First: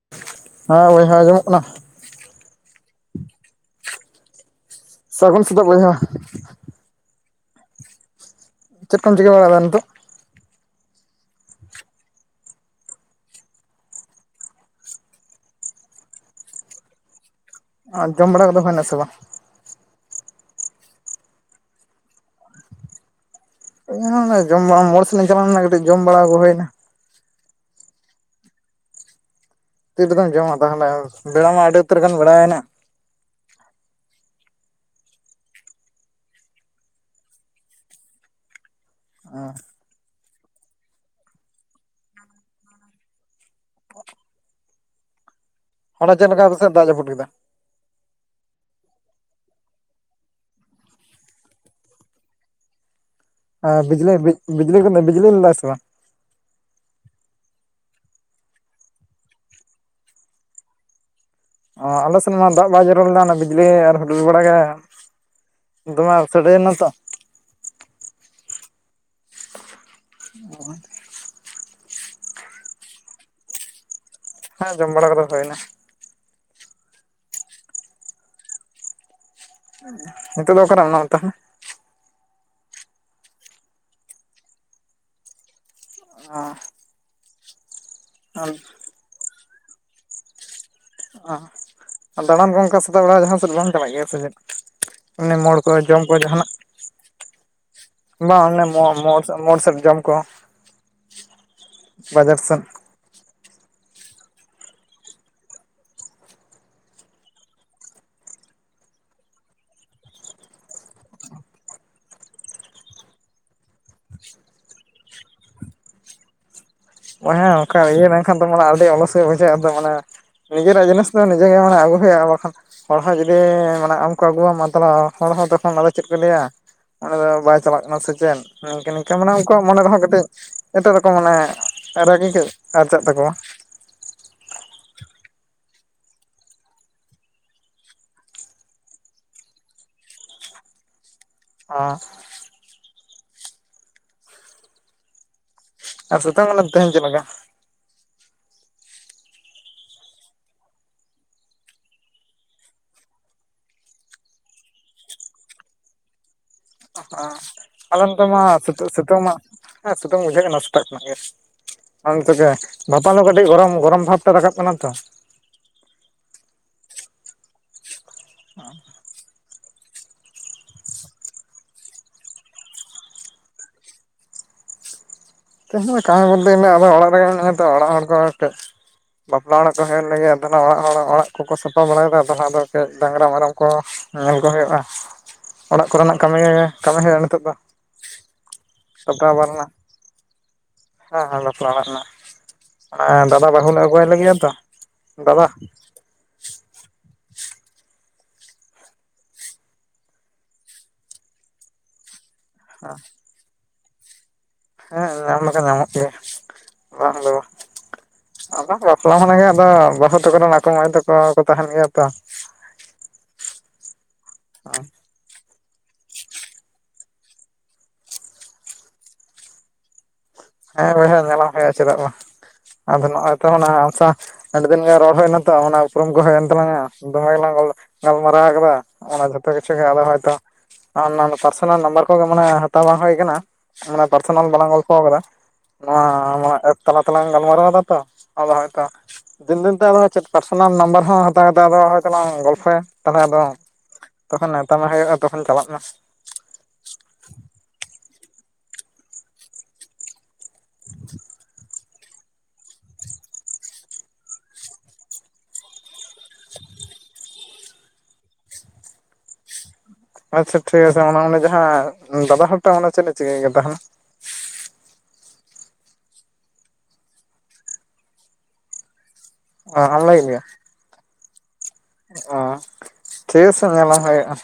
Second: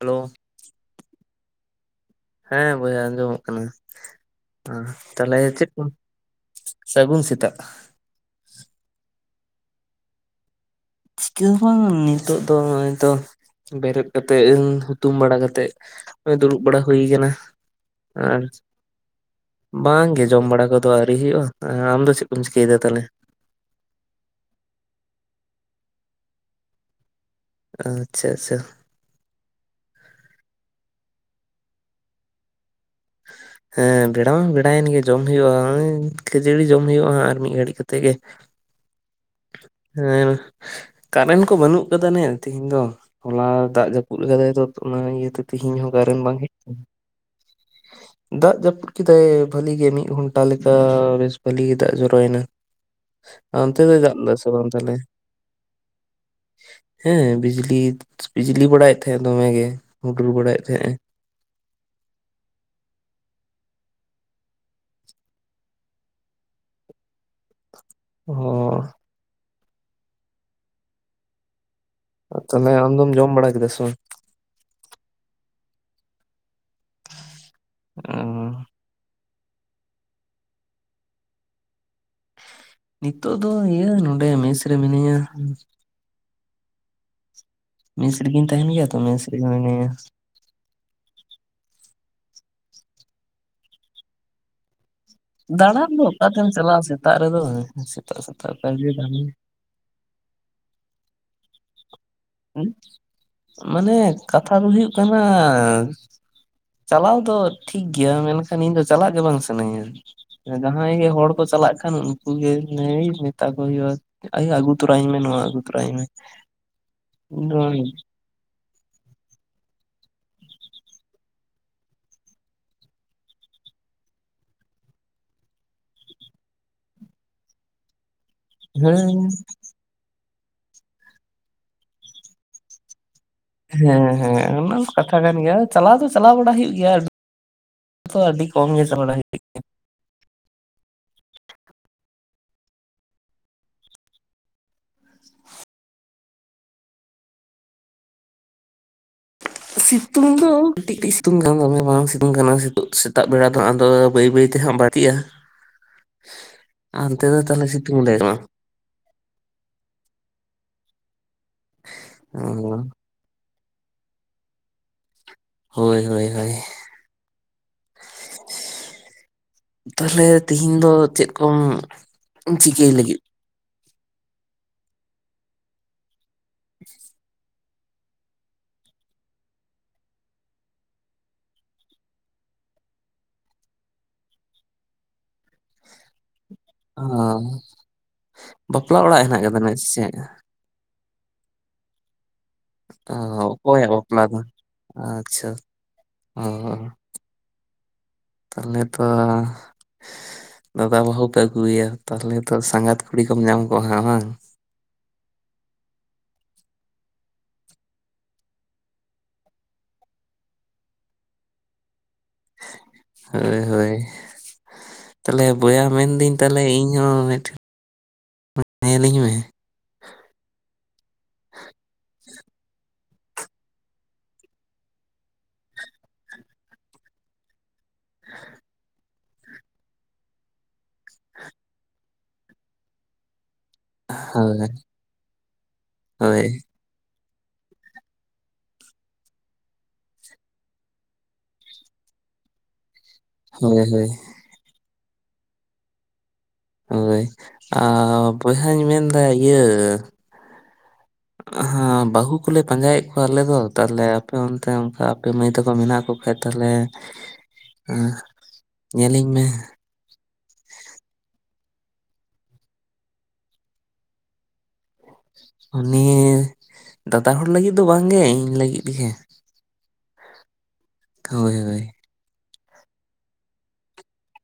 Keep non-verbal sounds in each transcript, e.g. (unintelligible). Hello, ᱦᱮᱸ ᱵᱚᱭᱦᱟ ᱟᱸᱡᱚᱢᱚᱜ ᱠᱟᱱᱟ᱾ ᱦᱮᱸ ᱵᱚᱭᱦᱟ ᱟᱸᱡᱚᱢᱚᱜ ᱠᱟᱱᱟ᱾ ᱛᱟᱸᱦᱚᱞᱮ ᱥᱟᱹᱜᱩᱱ ᱥᱮᱛᱟᱜ ᱪᱮᱫ ᱠᱚ, ᱵᱚᱭᱦᱟ ᱥᱟᱹᱜᱩᱱ ᱥᱮᱛᱟᱜ, ᱪᱮᱫ ᱡᱚᱢ ᱪᱤᱠᱟᱹ ᱵᱟᱲᱟᱭ ᱮᱫᱟ ᱱᱤᱛᱚᱜ? ᱪᱤᱠᱟᱹ ᱦᱚ ᱵᱟᱝ ᱱᱤᱛᱚᱜ ᱫᱚ ᱱᱚᱜᱼᱚᱭ ᱛᱚ ᱵᱮᱨᱮᱫ ᱠᱟᱛᱮᱜ ᱦᱩᱛᱩᱢ ᱵᱟᱲᱟ ᱠᱟᱛᱮᱜ, ᱫᱩᱲᱩᱵ ᱵᱟᱲᱟ ᱦᱩᱭ ᱠᱟᱱᱟ᱾ ᱟᱨ ᱡᱚᱢ ᱵᱟᱲᱟ ᱠᱚᱫᱚ ᱦᱳᱭᱱᱟ ᱥᱮ ᱵᱟᱝ? ᱵᱟᱝ ᱜᱮ ᱡᱚᱢ ᱵᱟᱲᱟ ᱠᱚᱫᱚ ᱟᱹᱣᱨᱤ ᱦᱩᱭᱩᱜᱼᱟ᱾ ᱟᱢ ᱫᱚ ᱪᱮᱫ ᱠᱚᱢ ᱪᱤᱠᱟᱹᱭᱮᱫᱟ ᱛᱟᱸᱦᱚᱞᱮ? ᱤᱧ ᱦᱚ ᱚᱱᱟ ᱡᱚᱢ ᱵᱟᱲᱟ ᱢᱳᱲ ᱥᱮᱱ ᱤᱧ ᱪᱟᱞᱟᱣ ᱞᱮᱱᱟ ᱠᱟᱹᱴᱤᱡ ᱡᱚᱢ ᱵᱟᱲᱟ ᱟᱹᱜᱩ ᱦᱳᱭᱱᱟ᱾ ᱟᱪᱪᱷᱟ ᱟᱪᱪᱷᱟ, ᱛᱤ ᱨᱮᱫᱚᱢ ᱡᱚᱢᱟ ᱛᱟᱸᱦᱚᱞᱮ, ᱵᱮᱲᱟ ᱢᱟ ᱟᱹᱰᱤ ᱩᱛᱟᱹᱨ ᱜᱟᱱ ᱵᱮᱲᱟᱭᱮᱱᱟ᱾ (inaudible) ᱦᱮᱸ ᱵᱮᱲᱟ ᱢᱟ ᱵᱮᱲᱟᱭᱮᱱ ᱜᱮ ᱡᱚᱢ ᱦᱩᱭᱩᱜᱼᱟ᱾ ᱠᱷᱟᱹᱡᱟᱹᱲᱤ ᱡᱚᱢ ᱦᱩᱭᱩᱜᱼᱟ ᱟᱨ ᱢᱤᱫ ᱜᱷᱟᱹᱲᱤᱡ ᱠᱟᱛᱮ ᱜᱮ, ᱚᱸᱻ ᱦᱮᱸ ᱠᱟᱨᱮᱱᱴ ᱠᱚ ᱵᱟᱹᱱᱩᱜ ᱟᱠᱟᱫᱟ ᱱᱮ ᱛᱮᱦᱤᱧ ᱫᱚ, ᱦᱚᱞᱟ ᱫᱟᱜ ᱡᱟᱹᱯᱩᱫ ᱠᱟᱫᱟᱭ ᱛᱚ ᱚᱱᱟ ᱤᱭᱟᱹ ᱛᱮ ᱛᱮᱦᱮᱧ ᱦᱚᱸ ᱦᱚᱞᱟ ᱠᱟᱨᱮᱱ ᱪᱮᱫ ᱵᱟᱝ ᱞᱮᱠᱟ ᱦᱮᱡ ᱠᱟᱱᱟ ᱾ (unintelligible) ᱫᱟᱜ ᱡᱟᱹᱯᱩᱫ ᱠᱮᱫᱟᱭ ᱵᱷᱟᱹᱞᱤ ᱜᱮ ᱢᱤᱫ ᱜᱷᱚᱱᱴᱟ ᱞᱮᱠᱟ ᱵᱮᱥ ᱵᱷᱟᱹᱞᱤ ᱜᱮ ᱫᱟᱜ ᱡᱚᱨᱚᱭᱱᱟ ᱾ ᱟᱨ ᱵᱤᱡᱽᱞᱤ ᱵᱤᱡᱽᱞᱤ ᱠᱚ ᱛᱟᱦᱚᱞᱮ? ᱵᱤᱡᱽᱞᱤ ᱞᱮᱫᱟ ᱥᱮ ᱵᱟᱝ? ᱦᱮᱸ ᱵᱤᱡᱽᱞᱤ ᱵᱤᱡᱽᱞᱤ ᱵᱟᱲᱟᱭᱮᱫ ᱛᱟᱦᱮᱸᱜ ᱫᱚᱢᱮ ᱜᱮ ᱦᱩᱰᱩᱨ ᱵᱟᱲᱟᱭᱮᱫ ᱛᱟᱦᱮᱸᱜ ᱾ ᱚ ᱟᱞᱮ ᱥᱮᱫ ᱢᱟ ᱫᱟᱜ ᱵᱟᱭ ᱡᱚᱨᱚ ᱞᱮᱱᱟ ᱚᱱᱟ ᱵᱤᱡᱽᱞᱤ ᱟᱨ ᱦᱩᱰᱩᱨ ᱵᱟᱲᱟ ᱜᱮ ᱫᱚᱢᱮ ᱥᱟᱰᱮᱱᱟ ᱛᱚ (unintelligible) (unintelligible) ᱛᱟᱸᱦᱚᱞᱮ ᱟᱢ ᱫᱚᱢ ᱡᱚᱢ ᱵᱟᱲᱟ ᱠᱮᱫᱟ ᱥᱮ ᱵᱟᱝ? ᱦᱮᱸ ᱡᱚᱢ ᱵᱟᱲᱟ ᱠᱚᱫᱚ ᱦᱩᱭᱱᱟ ᱾ ᱚ ᱾ ᱱᱤᱛᱚᱜ ᱫᱚ ᱚᱠᱟ ᱨᱮ ᱢᱮᱱᱟᱜ ᱛᱟᱦᱚᱞᱮ? ᱱᱤᱛᱳᱜ ᱫᱚ ᱤᱭᱟᱹ ᱱᱚᱰᱮ ᱢᱮᱥ ᱨᱮ ᱢᱤᱱᱟᱹᱧᱟ ᱾ ᱚ ᱢᱮᱥ ᱨᱤᱜᱤᱧ ᱛᱟᱦᱮ ᱜᱮᱭᱟ ᱛᱚ ᱢᱮᱥ ᱨᱮᱜᱮᱡ ᱢᱤᱱᱟᱹᱧᱟ ᱾ ᱚ ᱟᱨ ᱫᱟᱬᱟᱱ ᱠᱚ ᱚᱱᱠᱟ ᱥᱮᱛᱟᱜ ᱵᱮᱲᱟ ᱡᱟᱦᱟᱸ ᱥᱮᱫ ᱵᱟᱢ ᱪᱟᱞᱟᱜ ᱜᱮᱭᱟ ᱥᱮ ᱪᱮᱫ? ᱮᱢᱱᱤ ᱢᱳᱲ ᱠᱚ ᱫᱟᱬᱟᱱ ᱡᱚᱢ ᱫᱚ ᱠᱚ ᱡᱟᱦᱟ ᱚᱠᱟᱛᱮᱢ ᱱᱟᱜ ᱪᱟᱞᱟᱜᱼᱟ ᱥᱮᱛᱟᱜ ᱨᱮᱫᱚ ᱥᱮᱛᱟᱜ ᱵᱟᱝ ᱥᱮᱛᱟᱜ ᱚᱱᱮ ᱚᱠᱟ ᱨᱮᱜᱮ ᱢᱳᱲ ᱢᱳᱲ ᱫᱟᱬᱟᱱ ᱥᱮᱫ ᱢᱳᱲ ᱥᱮᱫ ᱡᱚᱢ ᱠᱚᱸ ᱩᱸ ᱢᱟᱱᱮ ᱠᱟᱛᱷᱟ ᱫᱚ ᱦᱩᱭᱩᱜ ᱠᱟᱱᱟ ᱪᱟᱞᱟᱣ ᱫᱚ ᱛᱷᱤᱠ ᱜᱮᱭᱟ ᱢᱮᱱᱠᱷᱟᱱ ᱤᱧ ᱫᱚ ᱪᱟᱞᱟᱜ ᱜᱮ ᱵᱟᱝ ᱥᱟᱹᱱᱟᱹᱧᱟ᱾ ᱡᱟᱦᱟᱸᱭ ᱜᱮ ᱦᱚᱲ ᱠᱚ ᱪᱟᱞᱟᱜ ᱠᱷᱟᱱ ᱩᱝᱠᱩ ᱜᱮ ᱞᱟᱹᱭ ᱢᱮᱛᱟ ᱠᱚ ᱦᱳᱭᱳᱜᱼᱟ ᱾ ᱟᱭᱳ ᱟᱜᱩ ᱛᱚᱨᱟ ᱟᱹᱧ ᱢᱮ ᱱᱚᱣᱟ ᱟᱜᱩ ᱛᱚᱨᱟ ᱟᱹᱧ ᱢᱮ᱾ ᱤᱧ ᱦᱮᱸ ᱫᱚ ᱚᱱᱠᱟ ᱤᱭᱟᱹ ᱞᱮᱱᱠᱷᱟᱱ ᱫᱚ ᱢᱟᱱᱮ ᱟᱹᱰᱤ ᱚᱞᱚᱥ ᱜᱮ ᱵᱩᱡᱟᱹᱜᱼᱟ ᱫᱚ ᱢᱟᱱᱮ ᱱᱤᱡᱮᱨᱟᱜ ᱡᱤᱱᱤᱥ ᱫᱚ ᱱᱤᱡᱮ ᱜᱮ ᱢᱟᱱᱮ ᱟᱹᱜᱩ ᱦᱩᱭᱩᱜᱼᱟ ᱵᱟᱠᱷᱟᱱ ᱦᱚᱲ ᱦᱚᱸ ᱡᱩᱫᱤ ᱢᱟᱱᱮ ᱟᱢ ᱠᱚ ᱟᱹᱜᱩ ᱟᱢᱟ ᱛᱟᱦᱚᱞᱮ ᱦᱚᱲ ᱦᱚᱸ ᱛᱚᱠᱷᱚᱱ ᱟᱫᱚ ᱪᱮᱫ ᱠᱚ ᱞᱮᱭᱟ᱾ ᱚᱱᱤ ᱫᱚ ᱵᱟᱭ ᱪᱟᱞᱟᱜ ᱠᱟᱱᱟ ᱥᱮ ᱪᱮᱫ ᱾ ᱱᱤᱝᱠᱟᱹ ᱦᱮᱸ ᱱᱤᱝᱠᱟᱹ ᱢᱟᱱᱮ ᱩᱱᱠᱩᱣᱟᱜ ᱢᱚᱱᱮ ᱨᱮᱦᱚᱸ ᱠᱟᱹᱴᱤᱡ ᱮᱴᱟᱜ ᱨᱚᱠᱚᱢ ᱢᱟᱱᱮ ᱨᱟᱹᱜᱤ ᱟᱨᱪᱟᱜ ᱛᱟᱠᱚᱣᱟ᱾ ᱦᱮᱸ ᱦᱮᱸ ᱚᱱᱟ ᱦᱚᱸ ᱠᱟᱛᱷᱟ ᱠᱟᱱ ᱜᱮᱭᱟ ᱪᱟᱞᱟᱣ ᱫᱚ ᱪᱟᱞᱟᱣ ᱵᱟᱲᱟ ᱦᱩᱭᱩᱜ ᱜᱮᱭᱟ ᱟ ᱛᱚ ᱟᱹᱰᱤ ᱠᱚᱢ ᱜᱮ ᱪᱟᱞᱟᱣ ᱵᱟᱲᱟ ᱦᱩᱭᱩᱜ (inaudible) ᱚ ᱟᱨ ᱥᱮᱛᱳᱝ ᱠᱟᱱᱟ ᱛᱮᱦᱮᱧ ᱪᱮᱫ ᱞᱮᱠᱟ? ᱥᱤᱛᱩᱝ ᱫᱚ ᱠᱟᱹᱴᱤᱡ ᱠᱟᱹᱴᱤᱡ ᱥᱤᱛᱩᱝ ᱠᱟᱱ ᱫᱚ ᱢᱮ ᱵᱟᱝ ᱥᱤᱛᱩᱝ ᱠᱟᱱᱟ ᱥᱮᱛᱟᱜ ᱵᱮᱲᱟ ᱫᱚ ᱟᱫᱚ ᱵᱟᱹᱭ ᱵᱟᱹᱭ ᱛᱮᱦᱚᱜ ᱵᱟᱛᱤᱜᱼᱟ᱾ (unintelligible) ᱦᱮᱸ ᱫᱚ ᱛᱟᱦᱚᱞᱮ ᱥᱤᱛᱩᱝ ᱟᱞᱮ ᱞᱮ ᱱᱚᱛᱮ ᱵᱟᱝ ᱢᱟ ᱥᱤᱛᱟᱹᱝ ᱥᱤᱛᱳᱝ ᱢᱟ ᱦᱮᱸ ᱥᱤᱩᱛᱟᱹᱝ ᱵᱩᱡᱷᱟᱹᱜ ᱮᱱᱟ ᱥᱮᱛᱟᱜ ᱠᱷᱚᱱᱟᱜ ᱜᱮ᱾ ᱟᱢ ᱛᱮᱜᱮ ᱵᱟᱷᱟᱯᱟ ᱞᱳ ᱠᱟᱹᱴᱤᱡ ᱜᱚᱨᱚᱢ ᱜᱚᱨᱚᱢ ᱵᱷᱟᱵ ᱛᱮ ᱨᱟᱠᱟᱵ ᱠᱟᱱᱟ ᱛᱚ᱾ ᱦᱳᱭ ᱦᱳᱭ ᱦᱳᱭ ᱚ ᱛᱟᱦᱚᱞᱮ ᱛᱮᱦᱮᱧ ᱫᱚ ᱪᱮᱫ ᱠᱚᱢ ᱪᱤᱠᱟᱹᱭ ᱞᱟᱹᱜᱤᱫ? ᱛᱮᱦᱮᱧ ᱠᱟᱹᱢᱤ ᱵᱳᱞᱛᱮ ᱜᱮᱞᱮ ᱟᱫᱚ ᱚᱲᱟᱜ ᱨᱮᱜ ᱢᱮᱱᱟᱜᱟ ᱞᱤᱧᱟ ᱛᱚ ᱚᱲᱟᱜ ᱦᱚᱲ ᱠᱚ ᱴᱮᱜ᱾ ᱵᱟᱯᱞᱟ ᱚᱲᱟᱜ ᱠᱚ ᱦᱮᱜ ᱞᱮᱜᱮ ᱛᱟᱞᱦᱮ ᱚᱲᱟᱜ ᱦᱚᱲ ᱚᱲᱟᱜ ᱠᱚᱠᱚ ᱥᱟᱯᱷᱟ ᱵᱟᱲᱟᱭ ᱫᱟ ᱛᱟᱞᱦᱮ ᱟᱫᱚ ᱠᱟᱹᱡ ᱰᱟᱝᱨᱟ ᱢᱮᱨᱚᱢ ᱠᱚ ᱧᱮᱞ ᱠᱚ ᱦᱳᱭᱳᱜᱼᱟ ᱚᱲᱟᱜ ᱠᱚᱨᱮᱱᱟᱜᱠᱟᱹᱢᱤ ᱜᱮ ᱚ ᱵᱟᱯᱞᱟ ᱚᱲᱟᱜ ᱥᱟᱯᱲᱟᱣ ᱦᱮᱱᱟᱜ ᱨᱮᱱᱟᱜ ᱟᱠᱟᱫᱟ ᱥᱮᱜ? ᱦᱮᱸ ᱦᱮᱸ ᱵᱟᱯᱞᱟ ᱚᱲᱟᱜ ᱨᱮᱱᱟᱜ ᱚ ᱫᱟᱫᱟ ᱵᱟᱹᱦᱩ ᱞᱮ ᱚᱠᱚᱭᱟᱜ ᱟᱹᱜᱩᱣᱟᱭ ᱵᱟᱯᱞᱟ ᱞᱟᱹᱜᱤᱫ ᱟᱛᱚ ᱫᱟᱫᱟ ᱩᱸ ᱦᱩᱸ ᱛᱟᱦᱟᱞᱮ ᱛᱚ, ᱫᱟᱫᱟ ᱵᱟᱹᱦᱩ ᱯᱮ ᱟᱜᱩ ᱟᱭᱟ᱾ ᱛᱟᱦᱚᱞᱮ ᱛᱚ ᱥᱟᱸᱜᱟᱛ ᱠᱩᱲᱤ ᱠᱚᱢ ᱧᱟᱢ ᱠᱚᱣᱟ ᱦᱟᱜ ᱵᱟᱝ᱾ ᱦᱮᱸ ᱧᱟᱢ ᱫᱚ ᱠᱚ ᱧᱟᱢᱚᱜ ᱜᱮᱭᱟ ᱵᱟᱝ ᱫᱚ ᱵᱟᱝ᱾ ᱟᱫᱚ ᱵᱟᱯᱞᱟ ᱢᱟᱱᱮ ᱜᱮ ᱟᱫᱚ ᱵᱟᱹᱦᱩ ᱛᱟᱠᱚᱨᱮᱱ ᱟᱠᱚ ᱢᱟᱹᱭ ᱛᱟᱠᱚ ᱠᱚ ᱛᱟᱦᱮᱱ ᱜᱮᱭᱟ ᱛᱚ᱾ ᱦᱳᱭ ᱦᱳᱭ ᱚᱸ ᱛᱟᱦᱞᱮ ᱵᱚᱭᱦᱟ ᱢᱮᱱᱫᱟᱹᱧ ᱛᱟᱦᱞᱮ ᱤᱧ ᱦᱚᱸ (inaudible) ᱧᱮᱞᱤᱧ ᱢᱮ᱾ ᱦᱮᱸ ᱵᱚᱭᱦᱟ ᱧᱮᱞᱟᱢ ᱦᱳᱭᱳᱜᱼᱟ ᱪᱮᱫᱟᱜ ᱵᱟᱝ, ᱟᱫᱚ ᱱᱚᱜᱼᱚᱭ ᱛᱚ ᱚᱱᱟ ᱟᱢ ᱥᱟᱣ ᱟᱹᱰᱤ ᱫᱤᱱ ᱜᱮ ᱨᱚᱲ ᱦᱳᱭᱱᱟ ᱛᱚ ᱚᱱᱟ ᱩᱯᱨᱩᱢ ᱠᱚ ᱦᱳᱭᱮᱱ ᱛᱟᱞᱟᱝᱼᱟ, ᱫᱚᱢᱮ ᱜᱮᱞᱟᱝ ᱜᱚᱞ ᱜᱟᱞᱢᱟᱨᱟᱣ ᱠᱟᱫᱟ ᱚᱱᱟ ᱡᱷᱚᱛᱚ ᱠᱤᱪᱷᱩ ᱜᱮ ᱟᱫᱚ ᱦᱚᱭᱛᱚ ᱟᱱ ᱱᱟᱱ ᱯᱟᱨᱥᱚᱱᱟᱞ ᱱᱟᱢᱵᱟᱨ ᱠᱚᱜᱮ ᱢᱟᱱᱮ ᱦᱟᱛᱟᱣ ᱵᱟᱝ ᱦᱳᱭ ᱠᱟᱱᱟ ᱢᱟᱱᱮ ᱯᱟᱨᱥᱚᱱᱟᱞ ᱦᱳᱭ ᱵᱟᱞᱟᱝ ᱜᱚᱞᱯᱷᱚ ᱠᱟᱫᱟ᱾ ᱱᱚᱣᱟ ᱦᱳᱭ ᱱᱚᱣᱟ ᱮᱯ ᱛᱟᱞᱟ ᱛᱮᱞᱟᱝ ᱜᱟᱞᱢᱟᱨᱟᱣ ᱫᱟ ᱛᱚ ᱟᱫᱚ ᱦᱚᱭᱛᱚ ᱫᱤᱱ ᱫᱤᱱ ᱛᱮ ᱟᱫᱚ ᱪᱮᱫ ᱯᱟᱨᱥᱚᱱᱟᱞ ᱱᱟᱢᱵᱟᱨ ᱦᱚᱸ ᱦᱟᱛᱟᱣ ᱠᱟᱛᱮᱫ ᱟᱫᱚ ᱦᱚᱭ ᱛᱚᱞᱟᱝ ᱜᱚᱞᱯᱷᱚᱭᱟ᱾ ᱛᱟᱦᱚᱞᱮ ᱟᱫᱚ ᱦᱳᱭ ᱦᱳᱭ ᱛᱚᱠᱷᱚᱱ ᱱᱮᱶᱛᱟ ᱢᱟ ᱦᱩᱭᱩᱜᱼᱟ ᱛᱚᱠᱷᱚᱱ ᱪᱟᱞᱟᱜ ᱢᱮ᱾ ᱦᱳᱭ ᱟᱻ ᱵᱚᱭᱦᱟᱧ ᱢᱮᱱᱫᱟ ᱤᱭᱟᱹ (inaudible) ᱚᱸᱦᱚ ᱵᱟᱹᱦᱩ ᱠᱚᱞᱮ ᱯᱟᱸᱡᱟᱭᱮᱫ ᱠᱚᱣᱟ ᱟᱞᱮ ᱫᱚ ᱛᱟᱦᱞᱮ ᱟᱯᱮ ᱚᱱᱛᱮ ᱚᱱᱠᱟ ᱟᱯᱮ ᱢᱟᱹᱭ ᱛᱟᱠᱚ ᱢᱮᱱᱟᱜ ᱠᱚ ᱠᱷᱟᱡ ᱛᱟᱦᱞᱮ (inaudible) ᱦᱩᱸ ᱧᱮᱞᱤᱧ ᱢᱮ᱾ ᱟᱪᱪᱷᱟ ᱴᱷᱤᱠ ᱟᱪᱷᱮ ᱚᱱᱟ ᱢᱟᱱᱮ ᱡᱟᱦᱟᱸ ᱫᱟᱫᱟ ᱦᱚᱲ ᱴᱟᱜ ᱚᱱᱟ ᱪᱮᱫ ᱮ ᱪᱤᱠᱟᱹᱭ ᱜᱮ ᱛᱟᱦᱚᱞᱮ? ᱩᱱᱤ ᱫᱟᱫᱟ ᱦᱚᱲ ᱞᱟᱹᱜᱤᱫ ᱫᱚ ᱵᱟᱝ ᱜᱮ ᱤᱧ ᱞᱟᱹᱜᱤᱫ ᱜᱮ᱾ ᱚᱸ ᱟᱢ ᱞᱟᱜᱤᱫ ᱜᱮ? ᱦᱳᱭ ᱦᱳᱭ ᱚᱸ ᱴᱷᱤᱠ ᱟᱪᱷᱮ ᱧᱮᱞᱟᱢ ᱦᱩᱭᱩᱜᱼᱟ